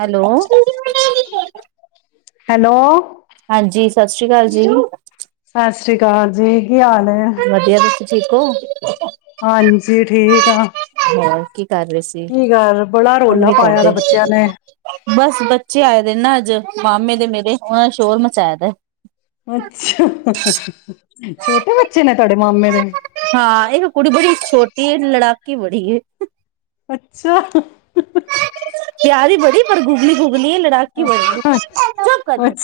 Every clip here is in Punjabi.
ਹੈਲੋ। ਹੈਲੋ। ਹਾਂਜੀ ਸਤਿ ਸ੍ਰੀ ਅਕਾਲ ਜੀ। ਸਤਿ ਸ਼੍ਰੀ ਅਕਾਲ ਜੀ। ਕੀ ਹਾਲ ਹੈ? ਵਧੀਆ ਤੁਸੀਂ ਠੀਕ ਓ? ਹਾਂਜੀ ਠੀਕ ਆ। ਹ ਕੀ ਕਰ ਰਹੇ ਸੀ ਕੀ ਗੱਲ ਬੜਾ ਹੁਣ ਰੌਲਾ ਵੀ ਪਾਇਆ ਦਾ ਕਰਦੇ। ਬੱਚਿਆਂ ਨੇ ਬਸ ਬੱਚੇ ਆਏ ਦੇ ਨਾ ਅੱਜ। ਮਾਮੇ ਦੇ ਮੇਰੇ ਉਹਨਾਂ ਦਾ ਸ਼ੋਰ ਮਚਾਇਆ ਦਾ ਐ। ਅੱਛਾ ਛੋਟੇ ਬੱਚੇ ਨੇ ਤੁਹਾਡੇ ਮਾਮੇ ਦੇ? ਇਹ ਲੜਾਕੀ ਬੜੀ ਐ। ਅੱਛਾ। ਪਿਆਰੀ ਬੜੀ ਗੁਗਲੀ ਗੁਗਲੀ ਲੜਾਕੀ ਬੜੀ, ਚੁੱਪ ਕਰ ਨੀ।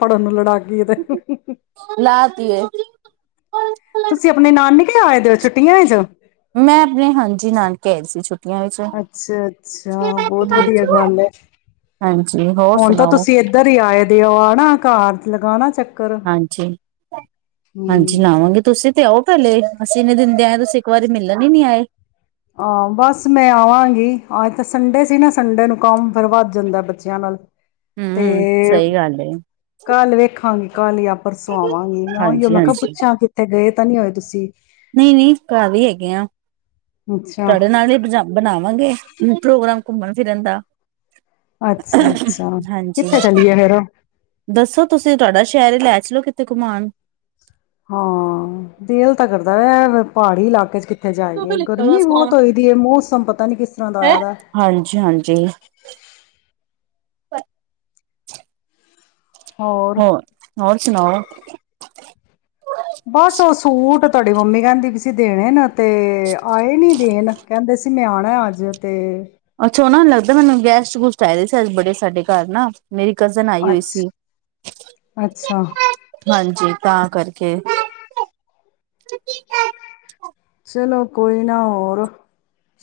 ਪੜ੍ਹਨ ਨੂੰ ਲੜਾ ਲਾਤੀ ਹੈ ਤੁਸੀਂ ਆਪਣੇ ਨਾਨੀ ਆਏ ਦੇ ਓ ਛੁੱਟੀਆਂ ਵਿੱਚ ਮੈਂ ਆਪਣੇ ਹਾਂਜੀ ਨਾਨਕੇ ਆਏ ਸੀ ਛੁੱ ਅੱਛਾ, ਅੱਛਾ। ਬਹੁਤ ਵਧੀਆ ਗੱਲ ਹਾਂਜੀ ਹੈ। ਹੋਰ ਹੁਣ ਤਾਂ ਸੁਣਾਓ ਤੁਸੀਂ ਇੱਧਰ ਹੀ ਆਏ ਦੇ ਓ ਹਨਾਂ। ਕਾਰ ਲਗਾਣਾ ਚੱਕ ਹਾਂਜੀ। ਹਾਂਜੀ, ਲਾਵਾਂਗੇ ਤੁਸੀਂ ਤੇ ਆਓ ਪਹਿਲੇ। ਅਸੀਂ ਇੰਨੇ ਦਿਨ ਦੇ ਆਏ ਤੁਸੀਂ ਇੱਕ ਵਾਰੀ ਮਿਲ ਨ ਨਹੀਂ ਆਏ। ਹਾਂ, ਬਸ ਮੈਂ ਆਵਾਂਗੀ। ਅਜ ਤਾਂ ਸੰਡੇ ਸੀ ਨਾ। ਸੰਡੇ ਨੂੰ ਕੰਮ ਫਿਰ ਵੱਧ ਜਾਂਦਾ ਐ ਬੱਚਿਆਂ ਨਾਲ। ਤੇ ਹੂੰ ਸਹੀ ਗੱਲ ਏ ਕੱਲ ਵੇਖਾਂਗੀ। ਕੱਲ ਈ ਆ ਪਰਸੋਂ ਆਵਾਂਗੀ। ਮੈਂ ਉਹੀ ਹਾਂਜੀ ਮੈਂ ਕਿਹਾ ਹਾਂਜੀ ਪੁੱਛਾਂ ਕਿੱਥੇ ਗਏ ਪਤਾ ਨਹੀਂ ਹੋਏ ਤੁਸੀਂ। ਨਹੀਂ, ਨਹੀਂ ਘਰ ਹੀ ਹੈਗੇ ਆ। ਅੱਛਾ ਤੁਹਾਡੇ ਨਾਲ ਹੀ ਬ ਬਣਾਵਾਂਗੇ। ਪ੍ਰੋਗਰਾਮ ਘੁੰਮਣ ਫਿਰਨ ਦਾ। ਅੱਛਾ ਅੱਛਾ ਹਾਂਜੀ, ਕਿੱਥੇ ਚਲੀਏ ਫੇਰ ਹਾਂ ਦੱਸੋ ਤੁਸੀਂ ਤੁਹਾਡਾ ਸ਼ਹਿਰ ਈ ਲੈ ਦੱਸਲੋ ਕਿਥੇ ਘੁਮਾਣ। ਹਾਂ, ਦਿਲ ਤਾਂ ਕਰਦਾ ਹੈ। ਪਹਾੜੀ ਇਲਾਕੇ ਚ ਕਿ ਇੱਥੇ ਜਾਈਏ। ਗਰਮੀ ਬਹੁਤ ਹੋਈ ਦੀ ਹੈ। ਮੌਸਮ ਪਤਾ ਨੀ ਕਿਸ ਤਰ੍ਹਾਂ ਦਾ ਆਇਆ ਵੈ। ਹਾਂਜੀ ਪਰ ਹੋਰ। ਹੋਰ ਸੁਣਾਓ। ਬਸ ਉਹ ਸੂਟ ਤੁਹਾਡੀ ਮੰਮੀ ਕਹਿੰਦੀ ਵੀ ਸੀ। ਦੇਣੇ ਨਾ [unintelligible] ਤੇ ਆਏ ਨੀ ਦੇਣ ਕਹਿੰਦੇ ਸੀ ਮੈਂ ਆ [unintelligible] ਅੱਜ ਤੇ। ਛੋ ਨਾ ਲੱਗਦਾ ਮੈਨੂੰ ਗੈਸਟ ਗੂਸਟ ਆਏਦੇ ਸੀ। ਅੱਜ ਬੜੇ ਸਾਡੇ ਘਰ ਨਾ। ਮੇਰੀ ਕਜ਼ਨ ਆਈ ਹੋਈ ਸੀ। ਅੱਛਾ ਅੱਛਾ ਹਾਂਜੀ। ਤਾਂ ਕਰਕੇ। ਚਲੋ, ਕੋਈ ਨਾ ਹੋਰ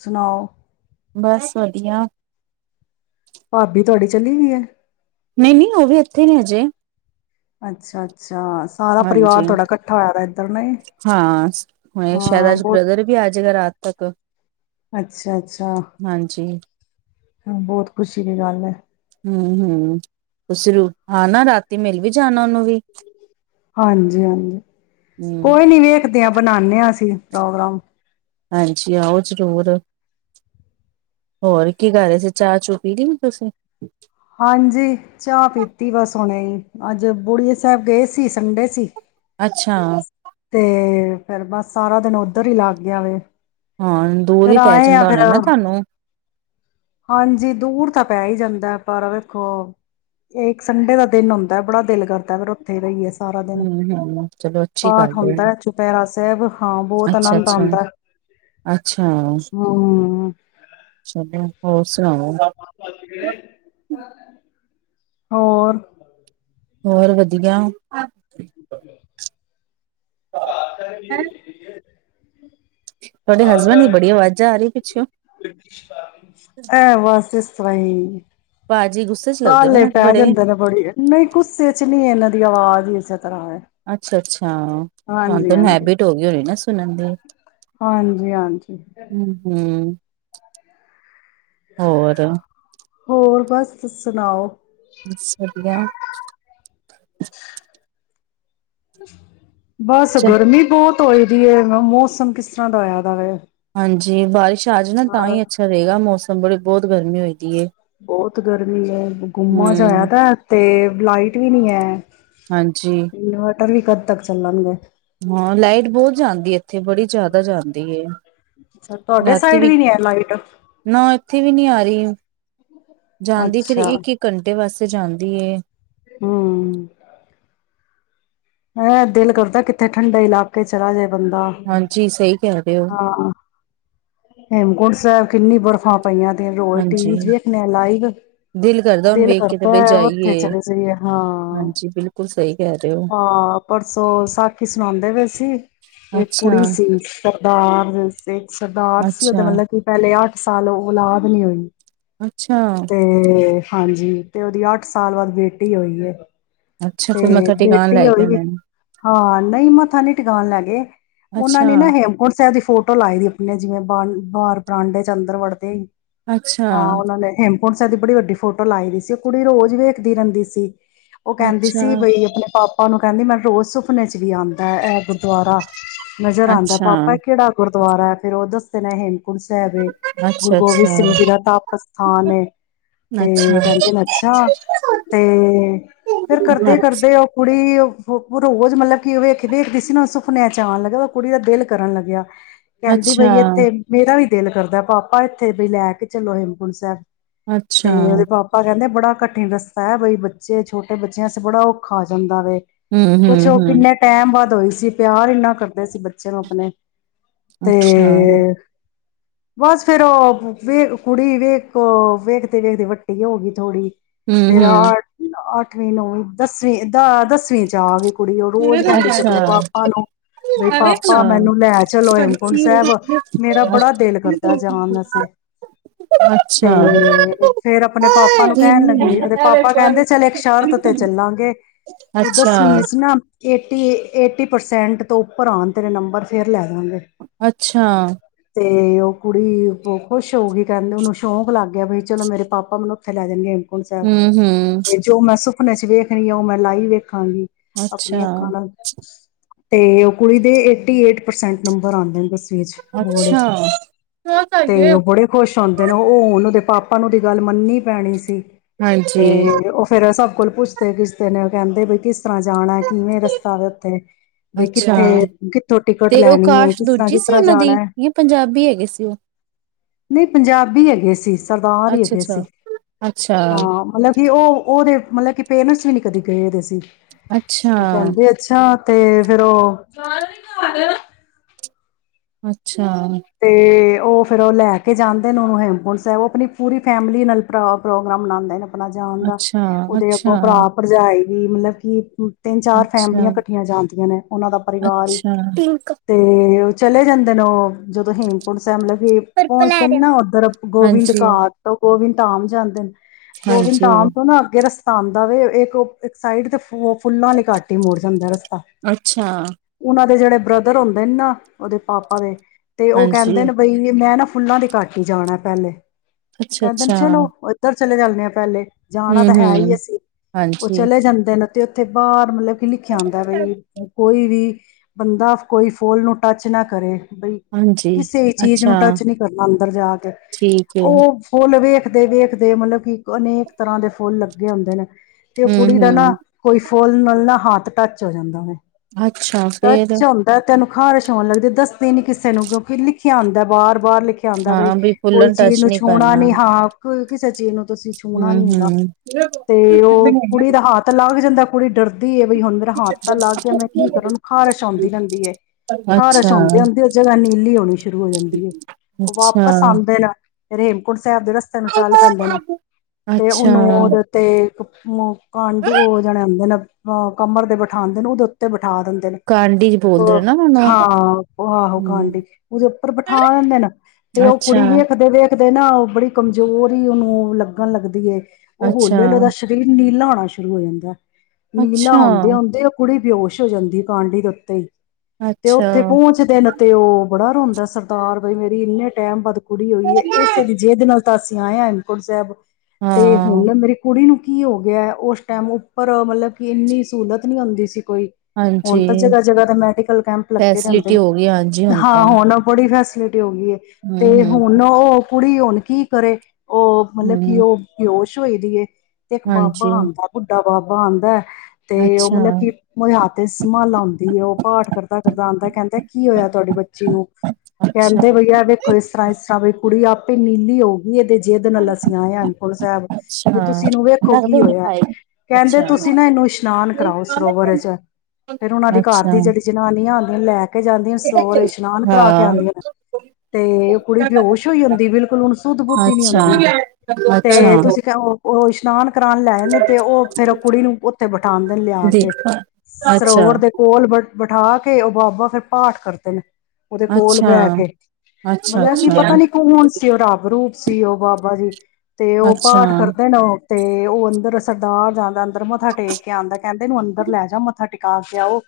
ਸੁਣਾਓ। ਬਸ ਵਧੀਆ। ਭਾਬੀ ਤੁਹਾਡੀ ਚਲੀ ਗਈ ਹੈ। ਨਹੀਂ, ਨਹੀਂ ਉਹ ਵੀ ਇੱਥੇ ਨੇ ਅਜੇ। ਅੱਛਾ, ਅੱਛਾ। ਸਾਰਾ ਪਰਿਵਾਰ ਹਾਂਜੀ। ਤੁਹਾਡਾ ਇਕੱਠਾ ਹੋਇਆ ਦਾ ਇੱਧਰ ਨੇ ਹਾਂ ਹੁ ਸ਼ਾਇਦ ਹਾਂ ਅੱਜ ਬਹੁਤ ਬ੍ਰਦਰ ਵੀ ਆਜੇਗਾ ਰਾਤ ਤੱਕ। ਅੱਛਾ, ਅੱਛਾ। ਹਾਂਜੀ ਬਹੁਤ ਖੁਸ਼ੀ ਦੀ ਗੱਲ ਹੈ। ਹਮ ਹਮ ਤੁਸੀਂ ਰੂ ਹਾਂ ਨਾ ਰਾਤੀ ਮਿਲ ਵੀ ਜਾਣਾ ਉਹਨੂੰ ਵੀ ਹਾਂਜੀ ਹਾਂਜੀ ਹੂੰ ਕੋਈ ਨੀ ਵੇਖ ਦੀਆਂ ਬਣਾਉਦੇ ਹਾਂ ਅਸੀਂ ਪ੍ਰੋਗਰਾਮ ਹਾਂਜੀ ਆਓ ਜ਼ਰੂਰ ਹੋਰ ਕੀ ਕਰ ਰਹੇ ਸੀ ਚਾਹ ਚੂ ਪੀ ਲਈ ਹੋ ਤੁਸੀਂ ਹਾਂਜੀ ਚਾਹ ਪੀਤੀ ਬਸ ਹੁਣੇ ਹੀ ਅੱਜ ਬੁੜੀਏ ਸਾਹਿਬ ਗਏ ਸੀ ਸੰਡੇ ਸੀ ਅੱਛਾ ਤੇ ਫੇਿਰ ਬਸ ਸਾਰਾ ਦਿਨ ਉੱਧਰ ਹੀ ਲੱਗ ਗਿਆ ਵ ਹਾਂ ਦੂਰ ਫਿਰ ਹੀ ਪੈ ਆਏ ਆ ਜਾਂਦਾ ਹੋਣਾ ਫੇਿਰ ਨਾ ਤੁਹਾਨੂੰ ਹਾਂਜੀ ਦੂਰ ਤੱਕ ਪੈ ਹੀ ਜਾਂਦਾ ਪਰ ਵੇਖੋ ਇਹ ਇੱਕ ਸੰਡੇ ਦਾ ਦਿਨ ਹੁੰਦਾ ਬੜਾ ਦਿਲ ਕਰਦਾ ਫਿਰ ਉੱਥੇ ਰਹੀਏਸੀਂ ਸਾਰਾ ਦਿਨ ਹੂੰ ਹੂੰ ਚਲੋ ਅੱਛੀ ਪਾਠ ਗੱਲ ਹੁੰਦਾ ਹੈ ਚੁਪਹਿਰਾ ਸਾਹਿਬ ਹਾਂ ਬਹੁਤ ਅੱਛਾ ਆਨੰਦ ਅੱਛਾ ਆਉਂਦਾ ਅੱਛਾ ਚ ਹਮ ਹੋਰ ਸੁਣਾਓ ਹੋਰ ਹੋਰ ਵਧੀਆ ਹਮ [unintelligible] ਹੂੰ, ਤੁਹਾਡੇ ਹਸਬੈਂਡ ਦੀ ਬੜੀ ਅਵਾਜ਼ਾਂ ਆ ਰਹੀ ਪਿੱਛੋਂ, ਸਹੀ, ਭਾਜੀ ਗੁੱਸੇ ਚ ਲੱਗਦੇ ਪਏ ਕਾਲੇ ਨੇ ਪੈ ਬੜੇ ਜਾਂਦੇ ਨੇ ਬੜੀ ਨਹੀਂ ਗੁੱਸੇ ਚ ਨੀ ਇਹਨਾਂ ਦੀ, ਆਵਾਜ਼ ਈ, ਅੱਛਾ-ਅੱਛਾ, ਹਾਂ ਤੁਹਾਨ ਹਾਂਜੀ ਤੁਹਾਨੂੰ ਹੈਬਿਟ ਹੋ ਗਈ ਹੋਣੀ ਨਾ, ਹੂੰ, ਹਾਂਜੀ-ਹਾਂਜੀ, ਹੂੰ ਹੋਰ, ਹੋਰ ਬਸ ਸੁਣਾਓ? ਬਸ ਵਧੀਆ, ਹੂੰ, ਬਸ ਗਰਮੀ ਬਹੁਤ ਧੋਏ ਦੀ ਹੈ ਮੌਸਮ ਕਿਸ ਤਰ੍ਹਾਂ ਦਾ ਹੋਇਆ ਦਾ ਵਾ ਹਾਂਜੀ ਬਾਰਿਸ਼, ਚ ਆਜੇ ਨਾ ਤਾਂ ਹੀ ਅੱਛਾ ਰਹੇਗਾ ਮੌਸਮ ਬੜੀ ਬਹੁਤ ਗਰਮੀ ਹੋਈ ਦੀ ਏ, ਬਹੁਤ ਗਰਮੀ ਹੈ ਗੁੰਮਾ ਜਾ ਹੋਇਆ ਹੂੰ ਪਿਆ ਤੇ। ਲਾਈਟ ਵੀ ਨਹੀਂ ਹੈ। ਹਾਂਜੀ, ਟਰ ਵੀ ਕਦ ਤੱਕ ਚੱਲਣਗੇ। ਹਾਂ ਲਾਈਟ ਬਹੁਤ ਜਾਂਦੀ ਇੱਥੇ ਬੜੀ ਜ਼ਿਆਦਾ ਜਾਂਦੀ ਐ। ਅੱਛਾ ਤੁਹਾਡੇ ਸਾਈਡ ਵੀ ਨੀ ਹੈ ਲਾਈਟ, ਨਾ ਇੱਥੇ [unintelligible] ਜਾਂਦੀ ਫਿਰ ਅੱਛਾ ਇੱਕ-ਇੱਕ ਘੰਟੇ ਬਸ, ਤੇ ਜਾਂਦੀ ਐ। ਹੂੰ, ਮ ਦਿਲ ਕਰਦਾ ਕਿੱਥੇ ਠੰਡੇ ਇਲਾਕੇ ਚਲਾ ਜਾਏ। ਬੰਦਾ ਹਾਂਜੀ ਸਹੀ ਕਹਿ ਰਹੇ ਹੋ? ਹਾਂ ਹੇਮਕੁੰਟ ਸਾਹਿਬ ਕਿੰਨੀ ਬਰਫ਼ਾ ਪਈਆਂ ਦੀਆਂ ਰੋਜ ਟੀ ਹਾਂਜੀ ਵੀ ਚ ਵੇਖਣੇ ਆ ਲਾਈਵ ਦਿਲ ਕਰਦਾ ਹੁਣ ਦਿਲ ਵੇਖ ਕੇ ਤੇ ਕਰਦਾ ਬਈ ਉੱਥੇ ਜਾਈਏ ਚਲੇ ਜਾਈਏ ਹਾਂ ਹਾਂਜੀ ਬਿਲਕੁਲ ਸਹੀ ਕਹਿ ਰਹੇ ਹੋ ਹਾਂ ਪਰਸੋਂ ਸਾਖੀ ਸੁਣਾਦੇ ਪਏ ਸੀ ਇਹ ਅੱਛਾ ਕੁੜੀ ਸੀ ਸਰਦਾਰ ਸਿੱਖ ਆ ਸੀ ਉਹਦੇ ਅੱਛਾ ਮਤਲਬ ਕਿ ਪਹਿਲੇ, ਅੱਠ ਸਾਲ ਔਲਾਦ ਨਹੀਂੀ ਹੋਈ ਅੱਛਾ ਤੇ ਹਾਂਜੀ ਤੇ ਉਹਦੀ ਅੱਠ ਸਾਲ ਬਾਅਦ ਬੇਟੀ ਹੋਈ ਅੱਛਾ ਫਿਰ ਤੇ ਮੱਥਾ ਟਿਕਾਣ ਬੇਟੀ ਲੈ ਗਿਆ ਹੋਈ ਮੈਨੂੰ ਹਾਂ ਨਹੀਂ ਮੱਥਾ ਨੀ ਟਿਕਾਉਣ ਲੱ ਗਏ ਉਹਨਾਂ ਅੱਛਾ ਨੇ ਨਾ ਹੇਮਕੁੰਟ ਸਾਹਿਬ ਫੋਟੋ ਲਾਈ ਦੀ ਆਪ ਆਪ ਜਿਵੇਂ ਬਾਂ ਬਾਰ ਪਰਾਂਡੇ 'ਚ ਅੰਦਰ ਵੜਦੇ ਅੱਛਾ ਹਾਂ ਉਹਨਾਂ ਨੇ ਹ ਹੁਣ ਸਾਦੀ ਬੜੀ ਵੱਡੀ ਫੋਟੋ ਲਾਈ ਦੀ ਸੀ ਉਹ ਕੁੜੀ ਰੋਜ਼ ਵੇਖਦੀ ਰਹਿੰਦੀ ਸੀ ਉਹ ਕਹਿੰਦੀ ਅੱਛਾ ਸੀ ਬਈ ਆਪਣੇ ਪਾਪਾ ਉਹਨੂੰ ਕਹਿੰਦੀ ਮੈਨੂੰ ਰੋਜ਼ ਸੁਫਨੇ ' ਵੀ ਆਉਂਦਾ ਹੈ ਗੁਰਦੁਆਰਾ ਨਜ਼ਰ ਆਂਦਾ ਅੱਛਾ ਪਾਪਾ ਕਿਹੜਾ ਗੁਰ ਦੁਬਾਰਾ ਫਿਰੋਧਸਤ ਨੇ ੜ ਸਾਹਿਬ ਅੱਛਾ ਗੁਰੂ ਅੱਛਾ ਗੋਬਿੰਦ ਸਿੰਘ ਜੀ ਦਾ ਤਾਪ ਸਥਾਨ ਤੇ ਕਹਿੰਦੇ ਨੇ ਅੱਛਾ ਤੇ ਫੇਰ ਕਰਦੇ ਕਰਦੇ ਉਹ ਕੁੜੀ ਉਹ ਰੋਜ਼ ਮਤਲਬ ਕਿ ਉਹ ਵੇਖ ਵਖਦੇ ਸੀ ਨਾ ਸੁਫਨੇ ਚਚ ਆਉਣ ਲੱਗਿਆ ਉਹ ਕੁੜੀ ਦਾ ਦਿਲ ਕਰਨ ਲੱਗਿਆ ਅੱਛਾ ਕਹਿੰਦੀ ਅੱਛਾ ਬਈ ਇੱਥੇ ਮੇਰਾ ਵੀ ਦਿਲ ਕਰਦਾ ਪਾਪਾ ਇੱਥੇ ਵੀ ਲੈ ਕੇ ਚਲੋ ਹੇਮਕੁੰਟ ਸਾਹਿਬ ਤੇ ਅੱਛਾ ਉਹਦੇ ਪਾਪਾ ਕਹਿੰਦੇ ਬੜਾ ਕਠਿਨ ਰਸਤਾ ਹੈ ਬਈ ਬੱਚੇ ਛੋਟੇ ਬੱਚਿਆਂ ਤੇ ਬੜਾ ਔਖਾ ਆ ਜਾਂਦਾ ਵ ਹਮ ਹਮ ਕੁੱਛ ਉਹ ਹਮ ਕਿੰਨੇ ਟਾਈਮ ਵਧ ਈ ਸੀ ਪਿਆਰ ਇੰਨਾ ਕਰਦੇ ਸੀ ਬੱਚੇ ਨੂੰ ਆਪਣੇ ਅੱਛਾ ਤੇ ਬਸ ਫੇਿਰ ਵੇਖ ਕੁੜੀ ਵੇਖ ਵੇਖਦੇ ਵੇਖਦੇ ਵੱਟੀ ਹੋ ਗਈ ਥੋੜ੍ਹੀ ਹਮ ਫੇਰ ਹਮ ਅੱਠਵੀਂ ਨੌਵੀਂ ਦਸਵੀਂ ਦਾ ਦਸਵੀਂ ਚ ਆ ਵੀ ਕੁੜੀ ਉਹ ਰੋਜ਼ ਅੱਛਾ ਕਹਿੰਦੀ ਸੀ ਆਪਣੇ ਪਾਪਾ ਨੂੰ ਬਈ ਪਾਪਾ ਮੈਨੂੰ ਅੱਛਾ ਲੈ ਚਲੋ ਕਡ ਸਾਹਿਬ ਮੇਰਾ ਬੜਾ ਦਿਲ ਕਰਦਾ ਜਾਾਨ ਅੱਛਾ ਅਸੇ ਅੱਛਾ। ਤੇ ਫੇਰ ਆਪਣੇ ਪਾਪਾ ਨੂੰ ਕਹਿਣ ਲੱਗੀ ਤਿੰਨ ਉਹਦੇ ਪਾਪਾ ਕਹਿੰਦੇ ਚਲੇ ਇੱਕਕ ਸ਼ਰਤ ਤੇ ਚੱਲਾਂਗੇ ਤੂੰ ਅੱਛਾ, ਦਸਵੀ ਚ ਨਾ ਏਟੀ ਏਟੀ ਪਰਸੈਂਟ ਤੋਂ ਉੱਪਰ ਆਉਣ ਤੇਰੇ ਨੰਬਰ ਫੇਰ ਲੈ ਦਵਾਂਗੇ ਅੱਛਾ ਅਤੇ ਉਹ ਕੁੜੀ ਖੁਸ਼ ਹੋ ਗਈ ਕਹਿੰਦੇ ਉਹਨੂੰ ਸ਼ੌਂਕ ਲੱਗ ਗਿਆ ਵੀ ਚਲੋ ਮੇਰੇ ਪਾਪਾ ਮਨ ਉੱਥੇ ਲੈ ਦੇਣਗੇ ਹਮ ਹਮ ਹੁਣੇ ਚ ਵੇਖਣੀ ਆ ਉਹ ਮੈਂ ਲਾਈ ਵੇਖ ਅੱਖਾਂਗੀ ਅੱਛਾ। ਆਪਣੀਆਂ ਅੱਖਾਂ ਨਾਲ ਤੇ ਉਹ ਕੁੜੀ ਦੇ ਏਟੀ ਏਟ ਪਰਸੈਂਟ ਨੰਬਰ ਆਉਂਦੇ ਨੇ ਦਸਵੀਂ ਅੱਛਾ, ਤੇ ਉਹ ਬੜੇ ਖੁਸ਼ ਹੁੰਦੇ ਨੇ, ਉਹ ਉਹਨੂੰ ਦੇ ਪਾਪਾ ਨੂੰ ਦੀ, ਗੱਲ ਮੰਨਣੀ ਪੈਣੀ ਸੀ। ਹਾਂਜੀ। ਤੇ ਉਹ ਫੇਰ ਸਭ ਕੋਲ ਪੁੱਛਦੇ ਕਿਛਦੇ ਨੇ, ਉਹ ਕਹਿੰਦੇ ਬਈ ਕਿਸ ਤਰ੍ਹਾਂ ਜਾਣਾ। ਕਿਵੇਂ ਰਸਤਾ ਵੇ ਉੱਥੇ, ਬਈ ਅੱਛਾ, ਕਿੱਥੇ- ਕਿੱਥੋਂ ਟਿਕਟ ਤੇ ਉਹ ਲੈਣੀ ਹੈ। ਕਾਸ਼ਟ ਦੂਜੀ ਕਿਸ ਸੀ ਤਰ੍ਹਾਂ ਉਹਨਾਂ ਦੀ, ਜਾਣਾ ਹੈ। ਜਾਂ ਪੰਜਾਬੀ ਹੈਗੇ ਸੀ ਉਹ। ਨਹੀਂ, ਪੰਜਾਬੀ ਹੈਗੇ ਸੀ। ਸਰਦਾਰ ਹੀ ਹੈਗੇ ਸੀ, ਅੱਛਾ-ਅੱਛਾ, ਅੱਛਾ, ਹਾਂ ਮਤਲਬ ਕਿ ਉਹ ਉਹਦੇ ਮਤਲਬ ਕਿ, ਪੇਰੈਂਟਸ ਵੀ ਨੀ ਕਦੇ ਗਏਦੇ ਸੀ। ਅੱਛਾ, ਉਹ ਕਹਿੰਦੇ ਅੱਛਾ। ਤੇ ਫਿਰ ਉਹ ਅੱਛਾ। ਹ। ਤੇ ਉਹ ਫਿਰ ਉਹ ਲੈ ਕੇ ਜਾਂਦੇ ਨੇ ਉਹਨੂੰ, ਹੇਮਪੁੰਟ ਸਾਹਿਬ ਉਹ ਆਪਣੀ ਪੂਰੀ ਫੈਮਿਲੀ ਨਾਲ ਪ੍ਰੋਗਰਾਮ ਮਨਾਉਂਦੇ ਨੇ। ਆਪਣਾ ਜਾਣ ਦਾ, ਅੱਛਾ, ਉਹਦੇ ਅੱਛਾ, ਅਗੋਂ ਭਰਾ ਭਰਜਾਏ ਵੀ ਮਤਲਬ ਕਿ ਤਿੰਨ ਚਾਰ ਅੱਛਾ, ਫੈਮਲੀਆਂ ਅੱਛਾ। ਇਕੱਠੀਆਂ ਜਾਂਦੀਆਂ ਨੇ, ਉਹਨਾਂ ਦਾ ਪਰਿਵਾਰ ਹੀ ਅੱਛਾ ਪਿੰਕ, ਤੇ ਚਲੇ ਜਾਂਦੇ ਨੇ ਉਹ ਜਦੋਂ ਹੇਮਕੁੰਟ ਸਾਹਿਬ ਲਗੇ ਪਰਪਲ ਆ ਪਹੁੰਚਦੇ ਨੇ ਰਿਹਾ। ਨਾ, ਉੱਧਰ ਗੋਵਿੰਦ ਹਾਂਜੀ, ਘਾਟ ਤੋਂ ਉਹ ਵਿ ਧਾਮ ਜਾਂਦੇ। ਗੋਬਿੰਦ ਹਾਂਜੀ, ਧਾਮ ਤੋਂ ਨਾ ਅੱਗੇ ਰਸ ਧਾਨਦਾ ਵਵੇ ਇੱਕ ਉਹ ਇੱਕ ਸਾਈਡ ਤੇ [inaudible] ਉਹ ਫੁੱਲਾਂ ਲਈ ਘਾਟ ਹੀ ਮੁੜ ਜਾਂਦਾ ਰਸਤਾ, ਅੱਛਾ, ਉਹਨਾਂ ਦੇ ਜਿਹੜੇ ਬ੍ਰਦਰ ਹੁੰਦੇ ਨੇ ਨਾ, ਉਹਦੇ ਪਾਪਾ ਦੇ। ਤੇ ਉਹ ਹਾਂਜੀ, ਕਹਿੰਦੇ ਨੇ, ਬਈ ਮੈਂ ਨਾ ਫੁੱਲਾਂ ਦੇ ਕੱਟ ਹੀ ਜਾਣਾ ਪਹਿਲੇ ਕਹਿੰਦੇ ਨੇ ਅੱਛਾ-ਅੱਛਾ, ਚਲੋ ਉੱਧਰ ਚਲੇ ਜਾਂਦੇ ਹਾਂ ਪਹਿਲੇ ਜਾਣਾ ਤਾਂ ਹੈ ਹੂੰ-ਹੂੰ। ਹੀ ਅਸੀਂ, ਉਹ ਹਾਂਜੀ, ਚਲੇ ਜਾਂਦੇ ਨੇ। ਅਤੇ ਉੱਥੇ ਬਾਹਰ ਮਤਲਬ ਫ ਲਿਖਿਆ ਜਾਂਦਾ ਭਈ ਕੋਈ ਵੀ ਬੰਦਾ ਕੋਈ ਫੋਨ ਨੂੰ ਟੱਚ ਨਾ ਕਰੇ, ਬਈ ਹਾਂਜੀ ਕਿਸੇ ਚੀਜ਼ ਨੂੰ ਅੱਛਾ ਟੱਚ ਨਹੀਂ ਕਰਨਾ ਅੰਦਰ ਜਾ ਕੇ, ਠੀਕ ਏ। ਉਹ ਫੁੱਲ ਵੇਖ ਦੇਖਦੇ ਦੇਖਦੇ ਮਤਲਬ ਕਿ ਅਨੇਕ ਤਰ੍ਹਾਂ ਦੇ ਫੁੱਲ ਲੱਗੇ ਹੁੰਦੇ ਨੇ। ਤੇ ਉਹ ਕੁੜੀ ਦਾ ਨਾ ਹੂੰ-ਹੂੰ ਕੋਈ ਫੁਲ ਨਾਲ ਨਾ ਹੱਥ ਟੱਚ ਹੋ ਜਾਂਦਾ ਵੇੇ ਅੱਛਾ ਫੇਰ ਅੱਛਾ ਹੁੰਦਾ ਤੈਨੂੰ ਬੁਖਾਰ ਛਾਉਣ ਲੱਗਦੇ ਦੱਸਦੇ ਨੀ ਕਿਸੇ ਨੂੰ ਇਹ ਲਿਖਿਆ ਆਂਦਾ ਬਾਰ- ਬਾਰ ਲਿ ਲਿਖਿਆ ਆਂਦਾ ਬਈ ਹਾਂ ਵੀ ਕੋਈ ਫੁੱਲਣ ਟੱਚ ਚੀਜ਼ ਨੀ ਛੂਣਾ ਕਰਨਾ। ਨੀ ਹਾਂ। [unintelligible] ਕਿਸੇ ਚੀਜ਼ ਨੂੰ ਤੁਸੀਂ ਛੂਹਣਾ ਨੀ ਹੈਗਾ, ਹੂੰ-ਹੂੰ। ਤੇ ਉਹ ਕੁੜੀ ਦਾ ਹੱਥ ਲੱਗ ਜਾਂਦਾ। ਕੁੜੀ ਡਰ ਦੀ ਬਈ ਹੁਣ ਮੇਰਾ ਹੱਥ ਤਾਂ ਲੱਗ ਗਿਆ ਮੈਂ ਕੀ ਕਰਾਂ ਨਾ ਉਹਨੂੰ ਖਾਰਸ਼ ਆਉਂਦੀ ਰਹਿੰਦੀ ਖਾਰਸ਼ ਅੱਛਾ-ਅੱਛਾ। ਆਉਂਦੀ ਹੁੰਦੀ ਉਹ ਜਗ੍ਹਾ ਨੀਲੀ ਹੋ ਸ਼ੁਰੂ ਹੋ ਜਾਂਦੀ ਹੈ ਉਹ ਵਾਪਸ ਆਂਦੇ ਨੇ ਰੇਮਕੁੰਟ ਸਾਹਿਬ ਦੇ ਰਸਤੇ ਨੂੰ ਚੱਲ ਪੈਂਦੇ ਨੇ ਤੇ ਅੱਛਾ ਉਹਨੂੰ ਅੱਛਾ, ਉਹਦੇ ਤੇ ਇੱਕ ਕਾਂਡੂ ਉਹ ਜਾਣੇ ਆਂਦੇ ਨੇ ਕਮਰ ਤੇ ਬਿਠਾਂਦੇ ਨੇ ਉਹਦੇ ਉੱਤੇ ਬ ਬਿਠਾ ਦਿੰਦੇ ਨੇ ਕਾਂਡੀ ਚ ਬੋਲਦੇ ਨਾ ਉਹਨੂੰ ਹਾਂ ਉਹ ਆਹੋ ਕਣ ਡ ਹੂੰ। ਉੱਪਰ ਬਿਠਾ ਲਿੰਦੇ ਨੇ ਤੇ ਉਹ ਕੁੜੀ ਹੇਕ ਦੇਵੇ। ਦੇਖਦੇ ਨਾ ਉਹ ਬੜੀ ਕਮਜ਼ੋਰ ਹੀ ਉਹਨੂੰ ਲੱਗਣ ਲੱਗਦੀ ਏ। ਉਹ ਹੋਲੇ ਹਲੇ ਉਹਨਾਂ ਦਾ ਅੱਛਾ-ਅੱਛਾ-ਅੱਛਾ-ਅੱਛਾ। ਸਰੀਰ ਨੀਲਾ ਘਾ ਸ਼ੁਰੂ ਹੋ ਜਾਂਦਾ। ਨੀਲਾ ਹੁੰਦੇ-ਹੁੰਦੇ ਉਹ ਕੁੜੀ ਬੇਹਸ਼ ਹੋ ਜਾਂਦੀ ਕਾਂਢੀ ਦੇ ਉੱਤੇ ਹੀ ਤੇ ਉੱਥੇ ਪਹੁੰਚਦੇ ਨੇ, ਤੇ ਔ ਬੜਾ ਰੋਂਦਾ ਸਰਦਾਰ ਬਈ ਮੇਰੀ ਇੰਨੇ ਟਾਈਮ ਬਾਦ ਕੁੜੀ ਹੋਈ ਹੈ, ਇਸੇ ਦੀ ਜਿੱਦ ਨਾਲ ਅਸੀਂ ਆਏ ਆਂ, ਹੇਮਂਕੁਟ ਸਾਹਿਬ। ਤੇ ਹੁਣ ਹਾਂ ਨਾ, ਮੇਰੀ ਕੁੜੀ ਨੂੰ ਕੀ ਹੋ ਗਿਆ ਹੈ, ਉਸ ਟਾਈਮ, ਉੱਪਰ ਮਤਲਬ ਕਿ ਇੰਨੀ ਸਹੂਲਤ ਨੀ ਹੁੰਦੀ ਸੀ। ਕੋਈ, ਹੁਣ ਹਾਂਜੀ ਤਾਂ ਜਗ੍ਹਾ ਜਗ੍ਹਾ ਤੇ ਮੈਡੀਕਲ ਕੈਂਪ ਲੱਗੇ ਜਾਂਦੇ ਫੈਸਿਲਿਟੀ ਨੇ। ਹੋ ਗਈ ਹਾਂਜੀ ਹਾਂ ਤਾਂ। ਹੁਣ, ਔ ਬਟ ਬਈ ਫੈਸਲੇ ਹੋ ਗਈ ਐ, ਤੇ ਹੂੰ-ਹੂੰ, ਹੁਣ ਉਹ ਕੁੜੀ ਹੁਣ ਕੀ ਕਰੇ ਔ ਮਤਲਬ ਹੂੰ, ਕਿ ਔ, ਬੇਹੋਸ਼ ਸੋਈ ਦੀ ਏ। ਤੇ ਇੱਕ ਬਾਬਾ ਹਾਂਜੀ, ਆਉਂਦਾ ਬੁੱਢਾ ਬਾਬਾ ਆਂਦਾ ਐ ਤੇ ਔ, ਅੱਛਾ, ਮਲਬ ਕਿ ਔਦੇ ਹਥ ਚ ਮਾਲਾ ਹੁੰਦੀ ਏ। ਔ ਪਾਠ ਕਰਦਾ-ਕਰਦਾ ਆਂਦਾ, ਕੈਂਦਾ, ਕੀ ਹੋਇਆ? [inaudible] [inaudible] ਤਡੀ ਬੱਚੀ ਨੂੰ ਅੱਛਾ। ਅੱਛਾ, ਕਹਿੰਦੇ ਵਈ ਆ, ਵੇਖੋ ਇਸ। ਰਾ ਸਾਵੀ ਕੁੜੀ, ਆਪੇ ਨੀਲੀ ਹੋ ਵੀ ਇੱਕ ਜਿੱਦ ਅ ਅੱਛਾ। ਅੱਛਾ, ਹਾਂ, ਲੈ ਕੇ ਅੱਛਾ, ਅੱਛਾ। ਦੇ ਅੱਛਾ, ਅੱਛਾ, ਜਾ। ਸਰੋਵਰ ਵਿੱਚ ਇਸ਼ਨਾਨ ਕਰਾ ਕੇ ਆਂਦੀਆਂ ਨੇ। ਤੇ ਕੁੜੀ ਬੇਹੋਸ਼ ਹੋਈ ਹੁੰਦੀ, ਬਿਲਕੁਲ ਓਹੁਨੂੰ ਸੁੱਧ-ਬੁੱਧ ਈ ਨੀ ਹੁੰਦੀ। [unintelligible] ਔ [inaudible] ਕਰਾਣ ਲੈ ਆਏ ਨੇ ਤੇ ਔ ਫੇਰ ਉਹ ਕੁੜੀ ਨੂ ਬਠਾ ਕੇ, ਔ ਬਾਬਾ, ਫੇਰ ਪਾਠ ਕਰਦਾ। [inaudible] [inaudible] ਉਦੇ ਕੋਲ ਬਹਿ ਕੇ, ਅੱਛਾ, ਅੱਛਾ, ਮਲ ਜੀ,, ਔ ਬਾਬਾ ਜੀ। ਤੇ ਔ ਅੱਛਾ। ਪਾਠ ਕਰਦੇ ਨੇ, ਔ ਅਤੇ ਔ ਅੰਦਰ ਸਰਦਾਰ, ਜਿਆਦਾ ਨੇ। ਅੰਦਰ ਮੱਥਾ ਟੇਕ ਕੇ ਆਂਦਾ। ਕਹਿੰਦੇ, ਏਨੂੰ ਅੰਦਰ ਲੈ ਜਾ, ਮਥਾ ਟੇਕ ਪਾਸ ਆਉ।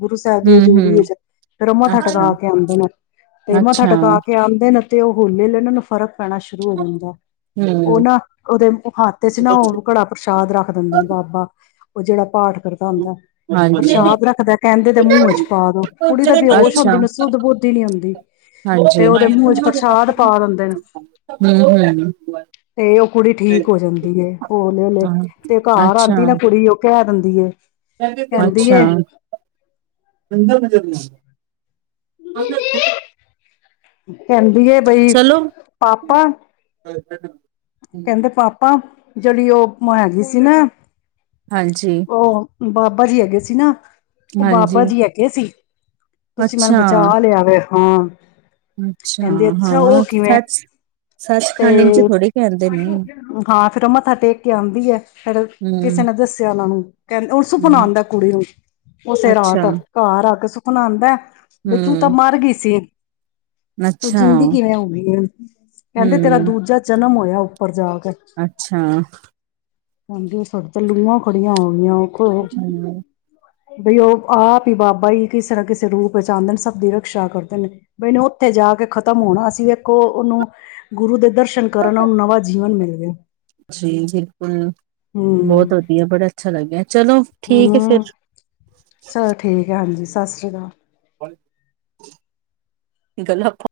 ਗੁਰੂ ਸਾਹਿਬ ਦੀ ਹੂੰ-ਹੂੰ, ਹਜੂਰੀ ਚ ਫਿਰ ਔ ਮੱਥਾ ਅੱਛਾ, ਟਕਾ ਕੇ ਆਂਦੇ ਨੇ ਤੇ ਮੱਥਾ ਅੱਛਾ, ਟਕਾ ਕੇ ਆਂਦੇ ਨੇ ਅਤੇ ਉਹ ਹੋਲੇ ਲਈ ਇਹਨਾਂ ਨੂੰ ਫ਼ਰਕ ਪੈਣਾ ਸ਼ੁਰੂ ਹੋ ਜਾਂਦਾ ਉਹ ਹੂੰ। ਨਾ ਉਹਦੇ ਹਾਥ ਚ ਨਾ ਉਹ ਕੜਾਹ ਪ੍ਰਸ਼ਾਦ ਰੱਖ ਦਿੰਦੇ ਨੇ ਬਾਬਾ ਉਹ ਜਿਹੜਾ ਪਾਠ ਦਾ ਹੁੰਦਾ ਹਾਂਜੀ, ਪ੍ਰਸ਼ਾਦ ਰੱਖਦਾ ਕਹਿੰਦੇ ਤੇ ਮੂੰਹ ਚ ਪਾ ਦੋ ਕੁੜੀ ਤਾਂ ਬੇਹੋਸ਼ ਅੱਛਾ, ਹੁੰਦੀ ਸੁਧ ਬੁੱਧ ਨੀ ਹੁੰਦੀ ਤੇ ਹਾਂਜੀ। ਉਹਦੇ ਮੂੰਹ ਚ ਪ੍ਰਸ਼ਾਦ ਪਾ ਦਿੰਦੇ ਨੇ ਹੂੰ-ਹੂੰ। ਤੇ ਉਹ ਕੁੜੀ ਠੀਕ ਹੋ ਜਾਂਦੀ ਹੈ, ਹੌਲੇ- ਹੌਲੇ ਤੇ ਹਾਂ ਘਰ ਅੱਛਾ ਆਂਦੀ ਨਾ ਕੁੜੀ ਉਹ ਕਹਿ ਦਿੰਦੇ ਦੀਏ ਅੱਛਾ, ਦੀਦੀ ਕਹਿੰਦੀ ਐ ਬਈ ਚਲੋ ਪਾਪਾ [inaudible] ਕਹਿੰਦੇ ਪਾਪਾ ਜਿਹੜੀ ਉਹ ਮੈਂ ਹੈਗੀ ਸੀ ਨਾ ਹਾਂਜੀ ਉਹ ਬਾਬਾ ਜੀ ਹੈਗੇ ਸੀ ਨਾ ਔ ਹਾਂਜੀ ਬਾਬਾ ਜੀ ਹੈਗੇ ਸੀ, ਤੁਸੀਂ ਮੈਨੂੰ ਅੱਛਾ ਬਚਾ ਲਿਆ ਵੈ, ਹਾਂ। ਅੱਛਾ, ਕਹਿੰਦੇ ਅੱਛਾ ਹਾਂ ਉਹ ਕਿਵੇਂ ਸੱਚ ਸੱਚ ਖੰਡ, ਇੰਜ ਤੇ ਥੋੜੇ ਕਹਿਦੇ। ਹਾਂ ਫੇਰ ਉਹ ਮੱਥਾ ਟੇਕ ਕੇ ਆਉਂਦੀ ਹੈ, ਫੇਰ ਕਿਸੇ ਹੂੰ ਨੇ ਦੱਸਿਆ ਔਨਾਨੂੰ। ਕਹਿੰਦੇ ਉਹ ਸੁਪਨਾ ਹੂੰ ਆਉਂਦਾ ਕੁੜੀ ਨੂੰ, ਉਸੇ ਰਾਤ ਅੱਛਾ ਘਰ ਆ ਕੇ ਸੁ ਬਣਾਉਂਦਾ ਬਈ ਤੂੰ ਤਾਂ ਹੂੰ ਮਰ ਗਈ ਸੀ। ਤੂੰ ਅੱਛਾ ਜਿੰਦੀ ਕਿਵੇਂ ਹੋ ਗਈ ਹੈ, ਕਹਿੰਦੇ ਤੇਰਾ ਹੂੰ ਦੂਜਾ ਜਨਮ ਹੋਯਾ। ਉੱਪਰ ਜਾ ਕੇ ਅੱਛਾ ਹਾਂਜੀ ਸਾਡੇ ਤੇ ਲੂਆਂ ਖੜੀਆਂ ਹੋ ਗਈਆਂ ਔ। ਖੋਜ ਹੂੰ ਬਈ ਉਹ ਆਪ ਹੀ ਬਾਬਾ ਹੀ ਕਿਸੇ ਨਾ ਕਿਸੇ ਰੂਪ ਵਿੱਚ ਆਉਂਦੇ ਨੇ, ਸਭ ਦੀ ਰਕਸ਼ਾ ਕਰਦੇ ਨੇ, ਬਈ ਏਨੇ ਔਥੇ ਜਾ ਕੇ ਖ਼ਤਮ ਹੋਣਾ ਸੀਂ, ਵੇਖੋ ਉਹਨੂੰ ਗੁਰੂ ਦੇ ਦਰ ਦਰਸ਼ਨ ਕਰਨ ਨਾਲ ਔਨੂੰ ਨਵਾ ਜ ਮਿਲ ਗਿਆ ਜੀ ਬਿਲਕੁਲ ਬਹੁਤ ਹਮ ਵਧੀਆ, ਬੜਾ ਅੱਛਾ ਲੱਗਿਆ, ਚਲੋ ਠੀਕ ਹੈ ਫਿਰ। ਹਮ ਚਲੋ ਠੀਕ ਹੈ ਹਾਂਜੀ ਸਤਿ ਸ਼੍ਰੀ ਅਕਾਲ ਗੱਲ ਆਪਾਂ